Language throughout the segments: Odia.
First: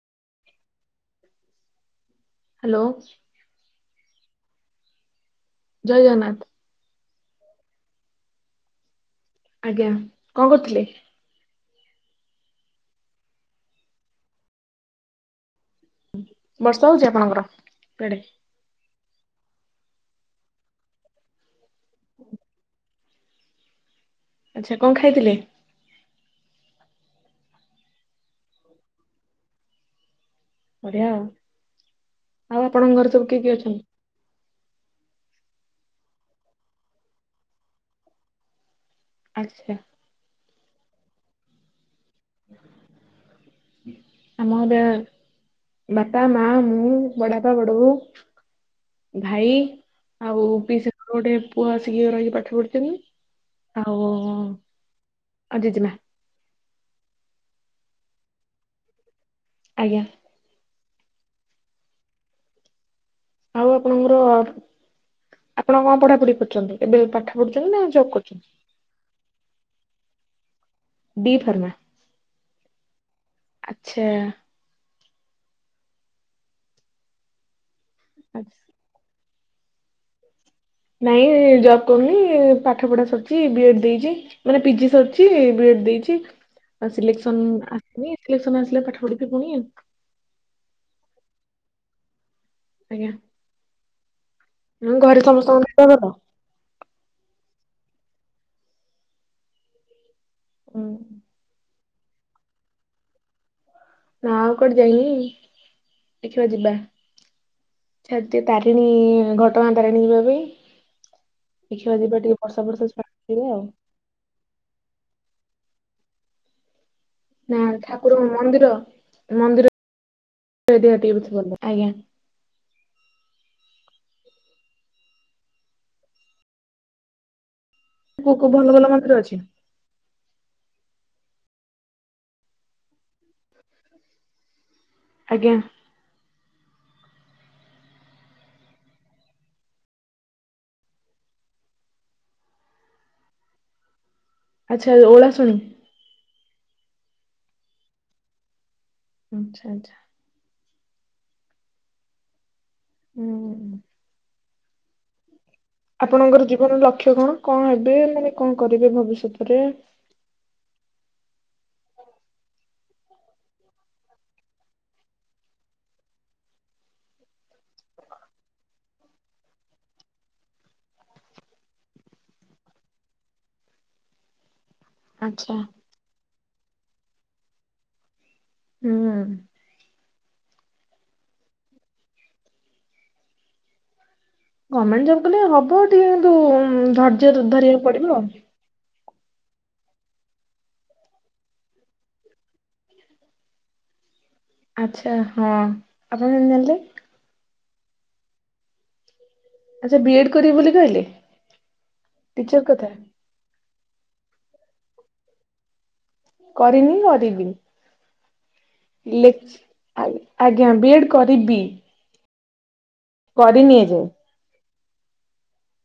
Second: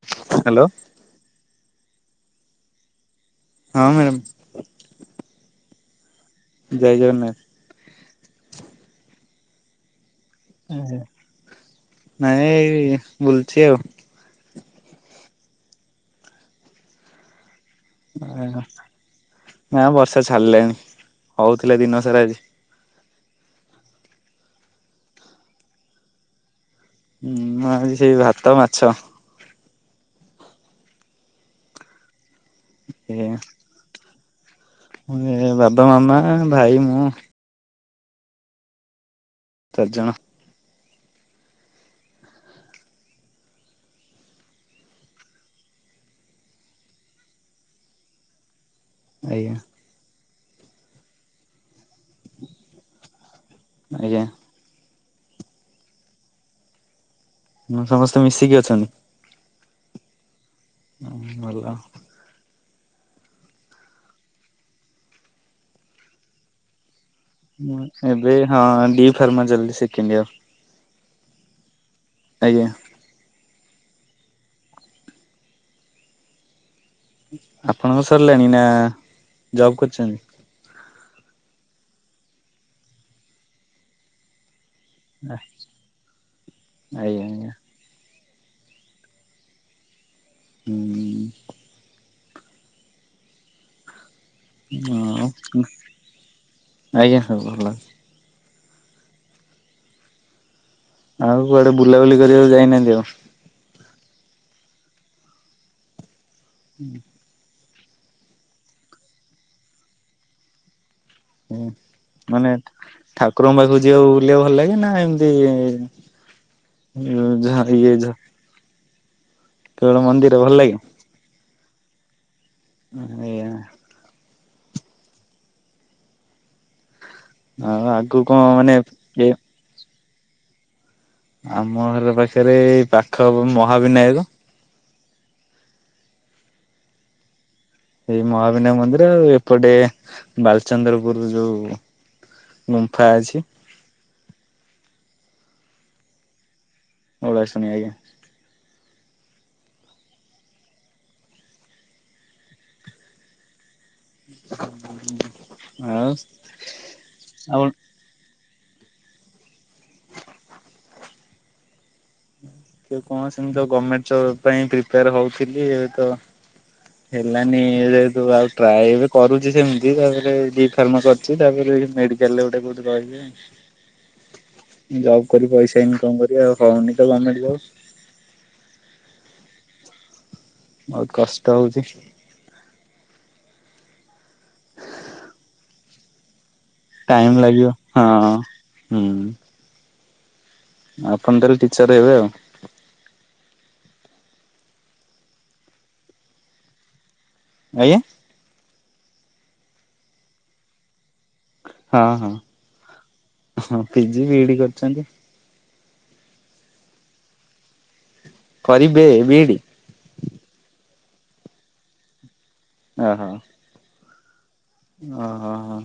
ହ୍ୟାଲୋ। ହ୍ୟାଲୋ। ହଁ ମ୍ୟାଡ଼ମ୍। ଜୟ ଜଗନ୍ନାଥ। ଜୟ ଜଗନ୍ନାଥ। ଆଜ୍ଞା। କଣ ଆ କରୁଥିଲେ ନାଇଁ ଏଇ ବୁଲୁଛି ଆଉ। ବର୍ଷା ହଉଛି ଆପଣଙ୍କର? କୁଆଡେ ଆ ନା ବର୍ଷା ଛାଡିଲେଣିି ହଉଥିଲା ଦିନ ସାରା ଆଜି। ଆଚ୍ଛା କଣ ଖାଇଥିଲେ? ହୁଁ ମୁ ଆଜି ସେଇ ଭାତ, ମାଛ। ବଢିଆ ଆଉ ଆଉ ଆପଣଙ୍କ ଘରେ ସବୁ କିଏ କିଏ ଅଛନ୍ତି? ମାନେ ବାବା, ମାମା, ଭାଇ, ମୁଁ। ଆଚ୍ଛା। ଚାରିଜଣ ଆମ ଘରେ ବାପା, ମା, ମୁଁ ବଡାପା, ବଡ ବଉ। ଆଜ୍ଞା ଭାଇ ଆଉ ପିସି ର ଗୋଟେ ପୁଅ ଆସିକି ରହିକି ପାଠ ପଢିଛନ୍ତି। ଆଜ୍ଞା। ଆଉ ଜେଜେ ମା। ହୁଁ ସମସ୍ତେ ମିଶିକି ଅଛନ୍ତି। ଆଜ୍ଞା। ଭଲ। ଆଉ ଆପଣଙ୍କର ଆପଣ କଣ ପଢାପଢି କରୁଛନ୍ତି ଏବେ ପାଠ? ପଢୁଛନ୍ତି ମୁଁ ନା ଜବ୍ ଏବେ କରୁଛନ୍ତି? ହଁ ଡି ଫାର୍ମ ଚାଲିଛି ସେକେଣ୍ଡ ଇୟର। ଡି ଫର୍ମା ଆଜ୍ଞା। ଆଚ୍ଛା। ଆପଣଙ୍କ ସରିଲାଣି ନା ଜବ୍ କରିଛନ୍ତି? ନାଇଁ ଜବ୍ କରୁନି ପାଠ ପଢା ସରିଛି ବି ଏଡ୍ ଦେଇଛି ମାନେ ପିଜି ସ ବିଏଡି ଦେଇଛି ଆଜ୍ଞା ଆଜ୍ଞା ସିଲେକ୍ସନ ଆସିନି ସିଲେକ୍ସନ ଆସିଲେ ପାଠ ପଢିବି ପୁଣି। ହୁଁ ହୁଁ ଆଜ୍ଞା ଉଁ ଘରେ ହଁ ସମସ୍ତଙ୍କ [unintelligible] ଆଜ୍ଞା ସବୁ ଭଲଛି। ହୁଁ ଆଉ କୁଆଡେ ବୁଲାବୁଲି କରିବାକୁ ଯାଇନାହାନ୍ତି ଆଉ ନା ଆଉ କୁଆଡେ ଯାଇନି ଦେଖିବା ଯିବା। [unintelligible] ତାରିଣୀ ଘଟଗାଁ ତାରିଣୀ ଯିବା ପାଇଁ ହୁଁ ଦେଖିବା ଯିବା ଟିକେ ମାନେ ବର୍ଷା ଫର୍ଷା ଛାଡୁ ଯିବା ଠାକୁରଙ୍କ ଆଉ ପାଖକୁ ଯିବାକୁ ବୁଲିବାକୁ ଭଲ ଲାଗେ ନା ଏମିତି ନା ଝର ଇଏ ଝ ଠାକୁର ମନ୍ଦିର ମନ୍ଦିର ମନ୍ଦିର ଭଲ ଲାଗେ ଏରିଆ ଟିକେ ଭଲ ଆଜ୍ଞା। ଆଜ୍ଞା। ଆଉ ଆଗକୁ କୋଉ କଣ କୋଉ ଭଲ ମାନେ ଭଲ ମନ୍ଦିର ଏ ଅଛି ଆମ ଘରେ ପାଖରେ ଏଇ ପାଖକୁ ମହାବିନାୟକ। ଆଜ୍ଞା ଏଇ ମହାବିନାୟ ମନ୍ଦିର ଆଉ ଏପଟେ ବାଲଚନ୍ଦ୍ରପୁର ଯୋଉ ଗୁମ୍ଫା ଅଛି ଆଚ୍ଛା ଓଳା ଶୁଣି ଉଳା ଶୁଣି ଆଜ୍ଞା ଆଚ୍ଛା ଆଚ୍ଛା ହୁଁଁ [inaudible] ଆପଣଙ୍କର ଜୀବନର ଲକ୍ଷ୍ୟ କଣ ଆଉ କଣ ହେବେ ମାନେ କଣ କରିବେ ଭବିଷ୍ୟତରେ ସେ କଣ ସେମିତ ଗଭର୍ଣ୍ଣମେଣ୍ଟ ଜବ ପାଇଁ ପ୍ରିପେୟାର ହଉଥିଲି ଏ ତ ହେଲାନି ଯେ ତୁ ଆଉ ଟ୍ରାଏ ବି କରୁଛି ସେମିତି ତାପରେ ଡି ଫାରମା କରି ତାପରେ ମେଡିକାଲରେ ଗୋଟେ କୋଉଠି ରହିବ ଜବ୍ କରି ଆଚ୍ଛା। ପଇସା ଇନକମ୍ କରି ଆଉ ହଉନି ତ ଗଭର୍ଣ୍ଣମେଣ୍ଟ ଜବ୍ ହୁଁ ବହୁତ କଷ୍ଟ ହଉଛି। ଗଭର୍ଣ୍ଣମେଣ୍ଟ ଜବ କଲେ ହବ ଟିକେ କିନ୍ତୁ ଟାଇମ୍ ଧୈର୍ଯ୍ୟ ଲାଗିବ ଧରିବାକୁ ପଡିବ ଆଉ। ହଁ ହୁଁ ଆପଣ ତାହେଲେ ଟିଚର ହେବେ ଆଉ ଆଚ୍ଛା ହଁ ଆପଣ କେମିତି ଜାଣିଲେ। ଆଜ୍ଞା ଆଚ୍ଛା ବି ଏଡ୍ କରିବି ବୋଲି କହିଲେ ହଁ ହଁ ଟିଚର କଥା ହ ପିଜି ବି ଡି କରିଛନ୍ତି କରିନି କରିବିି କରିବେ ଲେଖ ବିଇଡି ଆ ଆଜ୍ଞା ବି ଏଡ଼୍ କରିବି କରିନି ଏ ଯାଇ ଓ -ହୋ- ହୋ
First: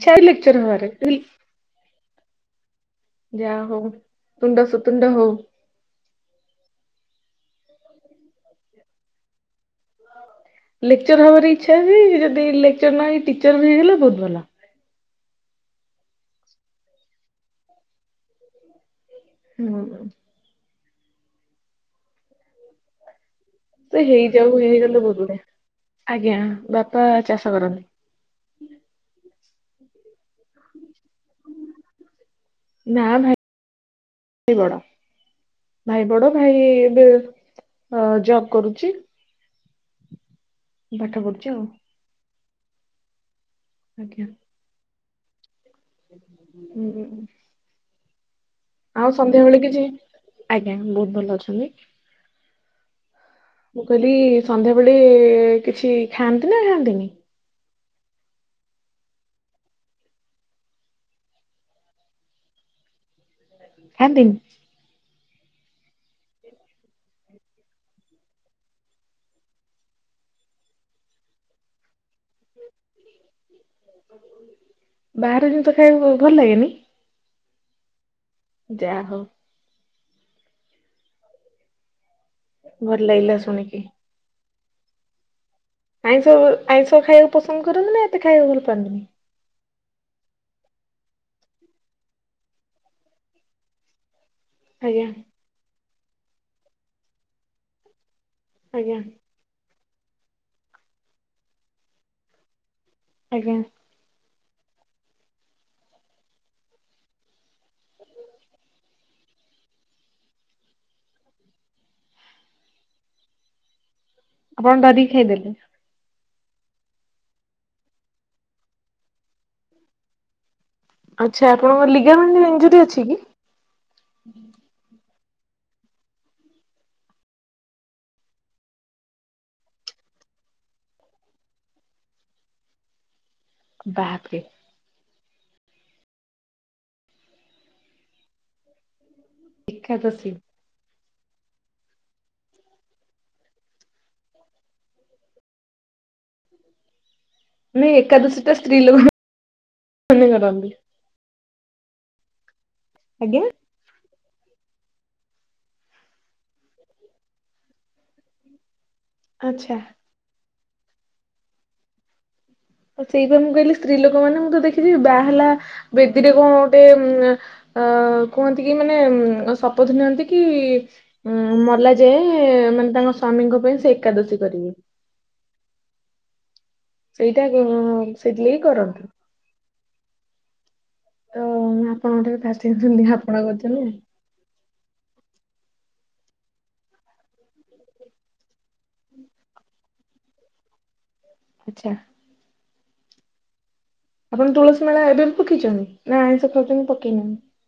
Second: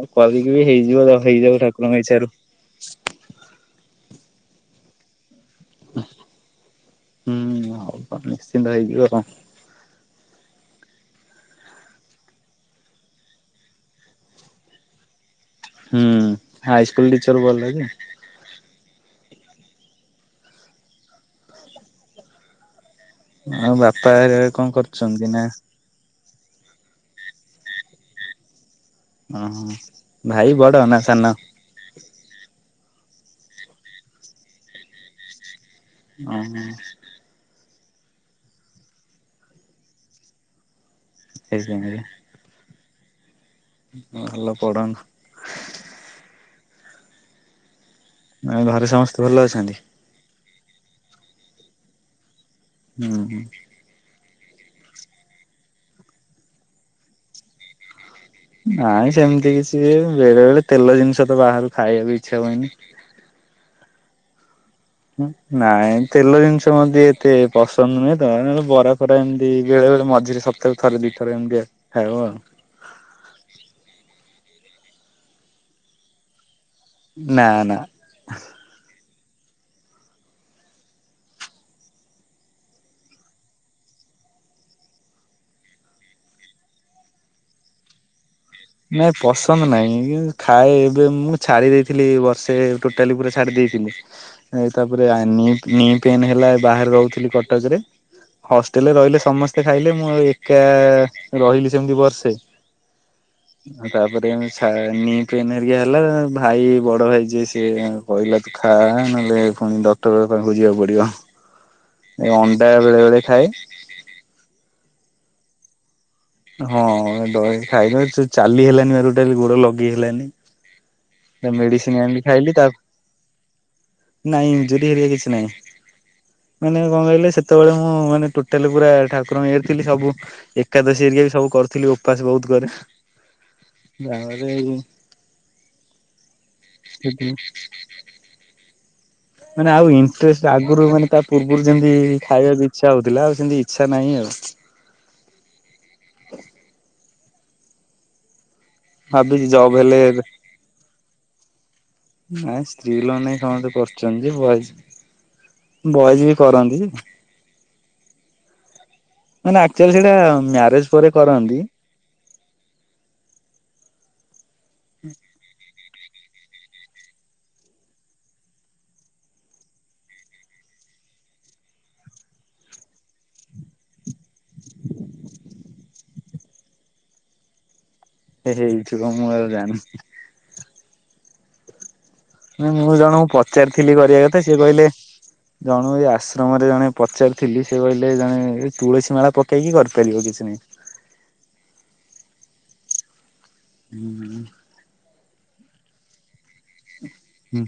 ଆଉ ଅଛି କହିକି ଲେକ୍ଚର ବି ହବାରେ ହେଇଯିବ ହେଇଯିବ ଠାକୁରଙ୍କ ଇଛାରୁ ଯାହା ହଉ ତୁଣ୍ଡ ସୁତୁଣ୍ଡ ହଉ ହୁଁ ହ ନିଶ୍ଚିନ୍ତ ହେଇଯିବ କଣ ଲେକ୍ଚର ହବାର ଇଚ୍ଛା ଅଛି ଯଦି ଲେକ୍ଚର ନ ହେଇ ଟିଚର ବି ହେଇଗଲେ ବହୁତ ଭଲ ହୁଁ- ହଁ ହାଇ ସ୍କୁଲ ଟିଚର ଭଲ ର ହ। ହୁଁ। ଆଉ ସେ ବାପା ହେରିକା ହେଇଯାଉ ହେଇ କଣ ହେଇଗଲେ ବହୁତ କରୁଛନ୍ତି ନା ବଢିଆ ଆଜ୍ଞା। ବାପା ଚାଷ କରନ୍ତି। ଓହୋ ଭାଇ ବଡ ନା ସାନ ନା ଭାଇ ବଡ ଭାଇ ବଡ ଓହୋ ଭାଇ ଏବେ ଅ ଜବ କରୁଛି ପାଠ ପଢୁଛି ଆଉ ସେଇଥିପାଇଁ ଭଲ ପଢ ହଁ। ଘରେ ଆଉ ସମସ୍ତେ ଭଲ ସନ୍ଧ୍ୟା ବେଳେ ଅଛନ୍ତି? କିଛି ଆଜ୍ଞା ବହୁତ ଭଲ ଅଛନ୍ତି। ହୁଁ ମୁଁ କହିଲି ସନ୍ଧ୍ୟାବେଳେ କିଛି ଖାଆନ୍ତି ନା ଖାଆନ୍ତିନି। ନାଇଁ ସେମିତି କିଛିଏ ବେଳେ ବେଳେ ତେଲ ଜିନିଷ ତ ବାହାରୁ ଖାଇବାକୁ ଇଚ୍ଛା ହୁଏନି। ଖାନ୍ତିନି। ନାଇଁ ତେଲ ଜିନିଷ ମଧ୍ୟ ଏତେ ପସନ୍ଦ ନୁହେଁ ତ ବରା ଫରା ଏମିତି ବେଳେ ବେଳେ ମଝିରେ ସ ତଥାବି ଥରେ ଦିଇ ଥରେ ଏମିତି ହେଉ ଆଉ ବାହାର ଜିନିଷ ଖାଇବା କୁ ଭଲ ଲାଗେନି ନା- ନା ଯା ହଉ, ଭଲ ଲାଗିଲା ଶୁଣିକି ଆଇଁଷ ଆଇଁଷ ଖାଇବାକୁ ପସନ୍ଦ କରନ୍ତି ନା ଏତେ ଖାଇବାକୁ ଭଲ ପାଆନ୍ତିନି। ନାଇଁ ପସନ୍ଦ ନାହିଁ ଖାଏ ଏବେ ମୁଁ ଛାଡ଼ି ଦେଇଥିଲି ବର୍ଷେ ଟୋଟାଲି ପୁରା ଛାଡ଼ି ଦେଇଥିଲି। ଏ ଆଜ୍ଞା ତାପରେ ନି ନି -ପେନ୍ ହେଲା ବାହାରେ ରହୁଥିଲି କଟକରେ ହଷ୍ଟେଲରେ ଆଜ୍ଞା ରହିଲେ ସମସ୍ତେ ଖାଇଲେ ମୁଁ ଏକା ରହିଲି ସେମିତି ବର୍ଷେ ଆଜ୍ଞା। ଆ ତାପରେ ସା ନି -ପେନ୍ ହେରିକା ହେଲା ଭାଇ ବଡ ଭାଇ ଯିଏ ସିଏ କହିଲ ତ ଖା ନହେଲେ ପୁଣି ଡକ୍ଟର ପାଖକୁ ଖୋଜିବାକୁ ପଡିବ। ଏ ଅଣ୍ଡା ବେଳେ ବେଳେ ଖାଏ। ଆପଣ ଡରି କିଖାଇଦେଲେ ହଁ ଦହି ଖାଇବା ସେ ଚାଲି ହେଲନି ପା ଟୋଟାଳି ଗୋଡ ଲଗେଇ ହେଲାନି। ଆଚ୍ଛା ଆପଣଙ୍କର ମେଡିସିନ ଆଣି ଲିଗାମେଣ୍ଟ ଖାଇଲି ତା ଇଞ୍ଜୁରି ଅଛି କି? ନାଇଁଜରି କିଛି ନାଇଁ ମାନେ କଣ କହିଲେ ସେତେବେଳେ ହିଁ ମୁଁ ମାନେ ଟୋଟାଲି ପୁରା ଠାକୁରଙ୍କ ଏରି ଥିଲି ସବୁ ଏକାଦଶୀ ଏରିକା ବି ସବୁ କରିୁଥିଲି ଉପାସ ବହୁତ କରେ। ବାପରେ ବାହାରେ ସେଦିନ। ମାନେ ଆଉ ଏକାଦଶୀ ଇଣ୍ଟଷ୍ଟ ଆଗରୁ ମାନେ ତା ପୂର୍ବରୁ ଯେମିତି ଖାଇବାକୁ ଇଚ୍ଛା ହଉଥିଲା ଆଉ ସେମତି ଇଚ୍ଛା ନାହିଁ ଆଉ ନାଇଁ ଏକାଦଶୀଟା ସ୍ତ୍ରୀ ଲୋକ ଭାବିଛି ଜବ୍ ହେଲେ କରନ୍ତି। ନାଇଁ ସ୍ତ୍ରୀ ଲ ନାଇଁ ଆଜ୍ଞା। ସମସ୍ତେ କର ଚନ୍ତି ବଏଜ ବଏଜ ବି କରନ୍ତି ଯେ, ନା -ନା ଆଚ୍ଛା। ଆକ୍ଚୁଆଲି ସେଇଟା ମ୍ୟାରେଜ ପରେ କରନ୍ତି। ସେଇପାଇଁ ମୁଁ କହିଲି ସ୍ତ୍ରୀ ଲୋକ ମାନଙ୍କୁ ତ ଦେଖିଛି ବାହଲା ବେଦୀରେ କଣ ଗୋଟେ ଉ ଅ କୁହନ୍ତି କି ମାନେ ଶପଥ ନିଅନ୍ତି କି ଉଁ ମଲା ଯାଏ ମାନେ ତାଙ୍କ ସ୍ଵାମୀଙ୍କ ପାଇଁ ସେ ଏକାଦଶୀ କରିବି। ସେଇଟା ଉ ସେଇଥିଲାଗୀ ହିଁ ହେଇଥିବ କରନ୍ତୁ ମୁଁ ଆଉ ଜାଣିନି ଓ ଆପଣଙ୍କ ଟିକେ ନା ମୁଁ ଜଣଙ୍କୁ ପଚାରିଥିଲି କରିବା କଥା ସେଏ କହିଲେ ଜଣୁ ଏଇ ଆଶ୍ରମରେ ଜଣେ ପଚାରୁଥିଲି ସେ କହିଲେ ଜଣେ ତୁଳସୀ ମାଳ ପକେଇକି କରିଥିଲେ କାଲି ଆଉ କିଛି ନାହିଁ ଆଚ୍ଛା ଆପଣ ନାହିଁ। ତୁଳସୀ ମେଳା ଏବେ ବି ପକେଇଛନ୍ତି ନା ଆଇଁଷ ଖାଉଛନ୍ତି ପକେଇନାହିଁ ହଁ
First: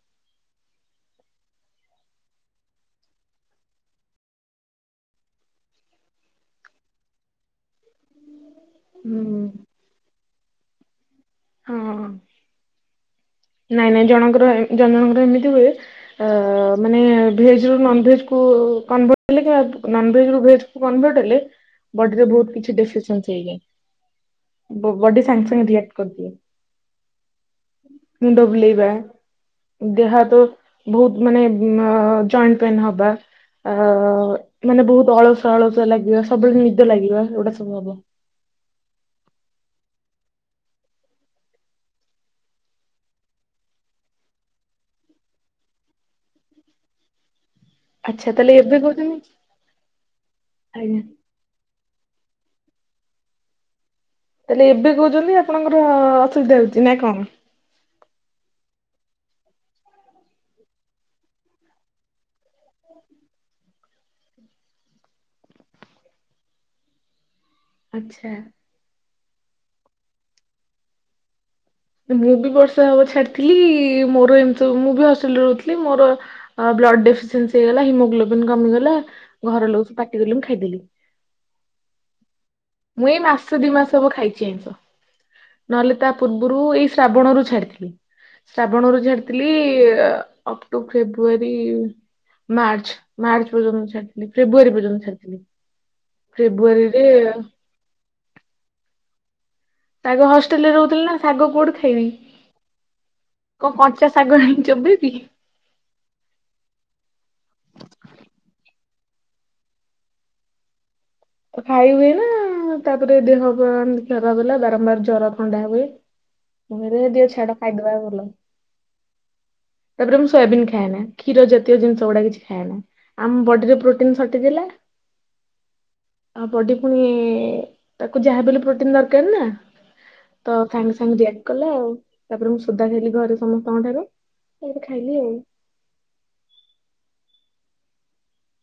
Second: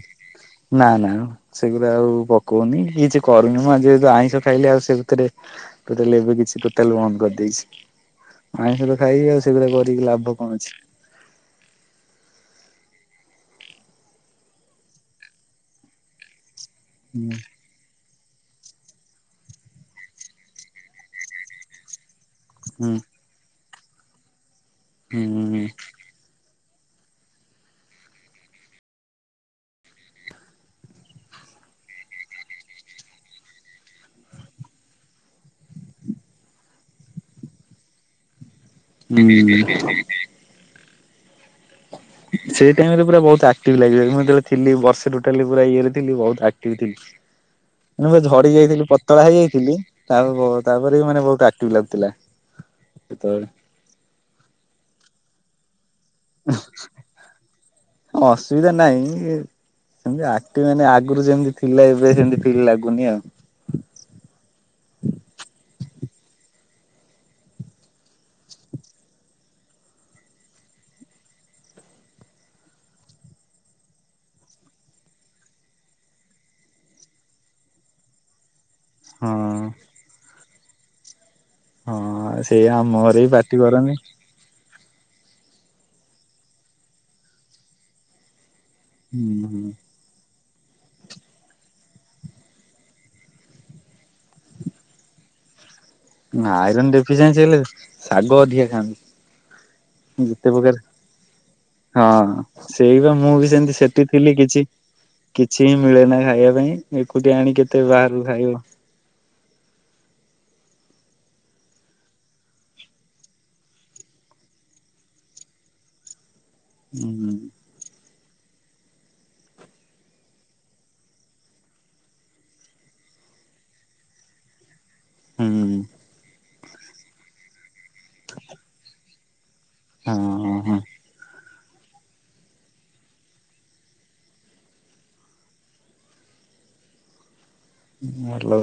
ନା ନାଇମ ସେଗୁଡ଼ା ଆଉ ପକଉନି କିଛି କରୁନି ମୁଁ ଯେହେତୁ ଆଇଁଷ ଖାଇଲି ଆଉ ସେ ଭିତରେ ଟୋଟାଲ ଏବେ କିଛି ଟୋଟାଲ ବନ୍ଦ କରିଦେଇଛି ଆଇଁଷ ତ ଖାଇବି ହୁଁ ଆଉ ସେଗୁଡା କରିକି ଲାଭ କଣ ଅଛି ହଁ ନାଇଁ ନାଇଁ ଜଣଙ୍କର ଜଣ ଜଣଙ୍କର ଏମିତି ହୁଏ ଅ ମାନେ ହୁଁ ଭ ହେ [unintelligible] ବଡିରେ ବହୁତ କିଛି ଡ [unintelligible] ଚେଞ୍ଜ ହେଇଯାଏ ବ ବଡି ସାଙ୍ଗେ ସାଙ୍ଗେ ହୁଁ ରିଆକ୍ଟ କରିଦିଏ ମୁଣ୍ଡ ବୁଲେଇବା ଦେହ ହାତେ ବହୁତ ମାନେ ଜଏଣ୍ଟ ଉ -ପେନ୍ ହବା ଅ ମାନେ ବହୁତ ଅଳସ ଅଳସ ଲାଗିବ ସବୁବେଳେ ନିଦ ଲାଗିବା ଏଗୁଡ଼ା ସବୁ ହବ। [unintelligible] ସେଇ ଟାଇମରେ ପୁରା ବହୁତ ଆକ୍ଟିଭ ଲାଗିବ ମୁଁ ଯେତେବେଳେ ଥିଲି ବର୍ଷେ ଟୋଟାଲି ପୁରା ଇଏରେ ଥିଲି ବହୁତ ଆକ୍ଟିଭ ଥିଲି। [unintelligible] ଆଚ୍ଛା ଝଡି ତାହେଲେ ଏବେ ଯାଇଥିଲି ପତଳା କହୁଛନ୍ତି ହେଇଯାଇଥିଲି ତା ପ ତାପରେ ଆଜ୍ଞା ବି ମାନେ ବହୁତ ଆ କ୍ଟିଭ ଲାଗୁଥିଲା ସେତେବେଳେ। ତାହେଲେ ଏବେ କହୁଛନ୍ତି ଆପଣଙ୍କର ଅସୁବିଧା ହଉଛି ନା କଣ? ଅସୁବିଧା ନାହିଁ ଏ ସେମତି ଆକ୍ଟିଭ୍ ମାନେ ଆଗରୁ ଯେମିତି ଥିଲା ଏବେ ସେମିତି ଫିଲ୍ ଲାଗୁନି ଆଉ। ଆଚ୍ଛା। ମୁଁ ବି ବର୍ଷା ହବ ଛାଡିଥିଲି ମୋର ଏମିତି ସବୁ ମୁଁ ବି ହଷ୍ଟେଲରେ ରହୁଥିଲି ମୋର ବ୍ଲଡ ଡେଫିସିଏନ୍ସି ହେଇଗଲା ହିମୋଗ୍ଲୋବନ୍ କମିଗଲା ହଁ। ଘର ଲୋକ ସବୁ ପାଟିକଲେ ମୁଁ ଖାଇଦେଲି। ହଁ। ସେଇ ଆମ ମୁଁ ଏଇ ଘରେ ବି ପାଟି ମାସ ଦି କରନ୍ତି। ମାସ ହବ ଖାଇଛି ଆଇଁଷ। ନହଲେ ତା ପୂର୍ବରୁ ଏଇ ଶ୍ରାବଣରୁ ଛାଡ଼ିଥିଲି। ଶ୍ରାବଣରୁୁ ହୁଁ ଛାଡିଥିଲି ହୁଁ। ଅଫ୍ ଟୁ ଫେବୃଆରୀ ମାର୍ଚ୍ଚ ମାର୍ଚ୍ଚ ପର୍ଯ୍ୟନ୍ତ ଛାଡିଥିଲି ଫେବୃୟାରୀ ପର୍ଯ୍ୟନ୍ତ ଛାଡିଥିଲି। ନା ଆଇରନ୍ ଫେବୃଆରୀରେ ଡେଫିସିଏନ୍ସି ହେଲେ ଶାଗ ଅଧିକା ଖାଆନ୍ତି। ଶାଗ ଯେତେ ହଷ୍ଟେଲରେ ପ୍ରକାର ରହୁଥିଲି ନା ଶାଗ କୋଉଠି ଖାଇବି ହଁ ସେଇବା ମୁଁ ବି ସେମିତି କଣ ସେଠି କଞ୍ଚା ଥିଲି ଶାଗ ଆଣିି କିଛି ଚୋବେଇବି। [unintelligible] କିଛି ହିଁ ମିଳେ ନା ଖାଇବା ପାଇଁ ଏକୁଟିଆ ଆଣି କେତେ ବାହାରକୁ ଖାଇବ। ଖାଇ ହୁଏ ନା ତାପରେ ଦେହ ଖରାପ ହେଲା ବାରମ୍ବାର ଜର ଥଣ୍ଡା ହୁଏ। ହ ମୁ କହିଲି ଦିଅ ଛାଡ ଖାଇଦବା ଭଲ। ତାପରେ ମୁଁ ସୋୟାବିନ୍ ଖାଏନା। କ୍ଷୀର ଜାତୀୟ ଜିନିଷ ଗୁଡା କିଛି ଖାଏନା। ଆଉ ମୋ ବଡିରେ ପ୍ରୋଟିନ ସଟେଜ୍ ହେଲା। ହୁଁ। ଆଉ ବଡି ପୁଣି ତାକୁ ଯାହାବି ହେଲେ ପ୍ରୋଟିନ ଦରକାର ନା। ହଁ। ତ ହଁ ସାଙ୍ଗେ ସାଙ୍ଗେ ଦିଆକ କଲା ଆଉ। ତାପରେ ମୁଁ ସୋଦା ଖାଇଲି ଘରେ ସମସ୍ତଙ୍କ ଠାରୁ। ଏମିତି ଖାଇଲି ଆଉ। ଭଲ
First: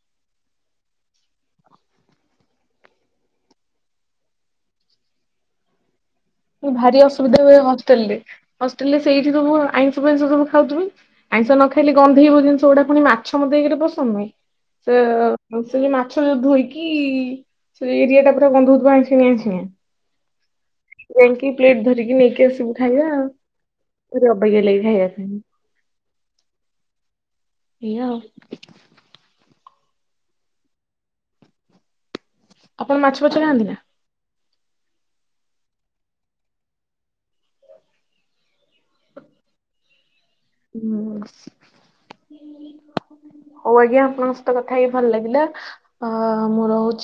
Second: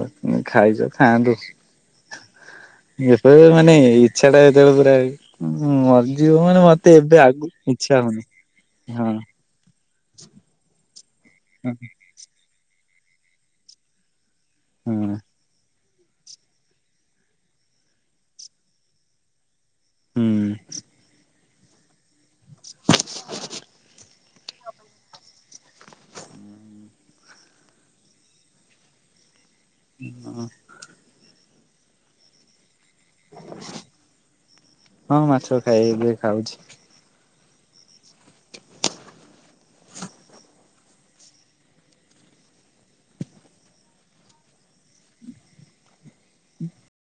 ଖାଇଛ ଖାଆନ୍ତୁ। ଏବେ ମାନେ ଇଛାଟା ଯେତେବେଳେ ପୁରା ଉଁ ମ୍ ଭାରି ଅସୁବିଧା ହୁଏ ହଷ୍ଟେଲରେ। ହଷ୍ଟେଲରେ ହଁ ସେଇଠି ସବୁ ଆଇଁଷ ଫାଇଁଷ ସବୁ ଖାଉଥିବେ ଆଇଁଷ ନ ହଁ ଖାଇଲେ ଗନ୍ଧେଇବ ଜିନିଷ ଗୁଡା ପୁଣି ମାଛ ମତେ ଏକ ରେ ପସନ୍ଦ ନୁହେଁ। ହଁ ସେ ସେ ଯୋଉ ମାଛ ଯୋଉ ଧୋଇକି ସେ ଏରିଆ ଟା ପୁରା ଗନ୍ଧଉଥିବ ଆଇଁସିଣିଆ ଆଇଁସିଣିଆ। ହୁଁ। ଇଙ୍କି ପ୍ଲେଟ୍ ଧରିକି ନେଇକି ଆସିବୁ ଖାଇବା। ଭାରି ଅବାଗିଆ ଲାଗେ ଖାଇବା ପାଇଁ। ଏଇଆ ଆଉ। ହଁ। ଆପଣ ମାଛ ଫାଛ ଖାଆନ୍ତି ନା? ହଁ ମାଛ ଖାଏ ଏବେ ଖାଉଛି। ହୁଁ। ହଉ ଆଜ୍ଞା ଆପଣଙ୍କ ସହିତ କଥା ହେଇକି ଭଲ ଲାଗିଲା। ଅ ମୁଁ ରହୁଛି।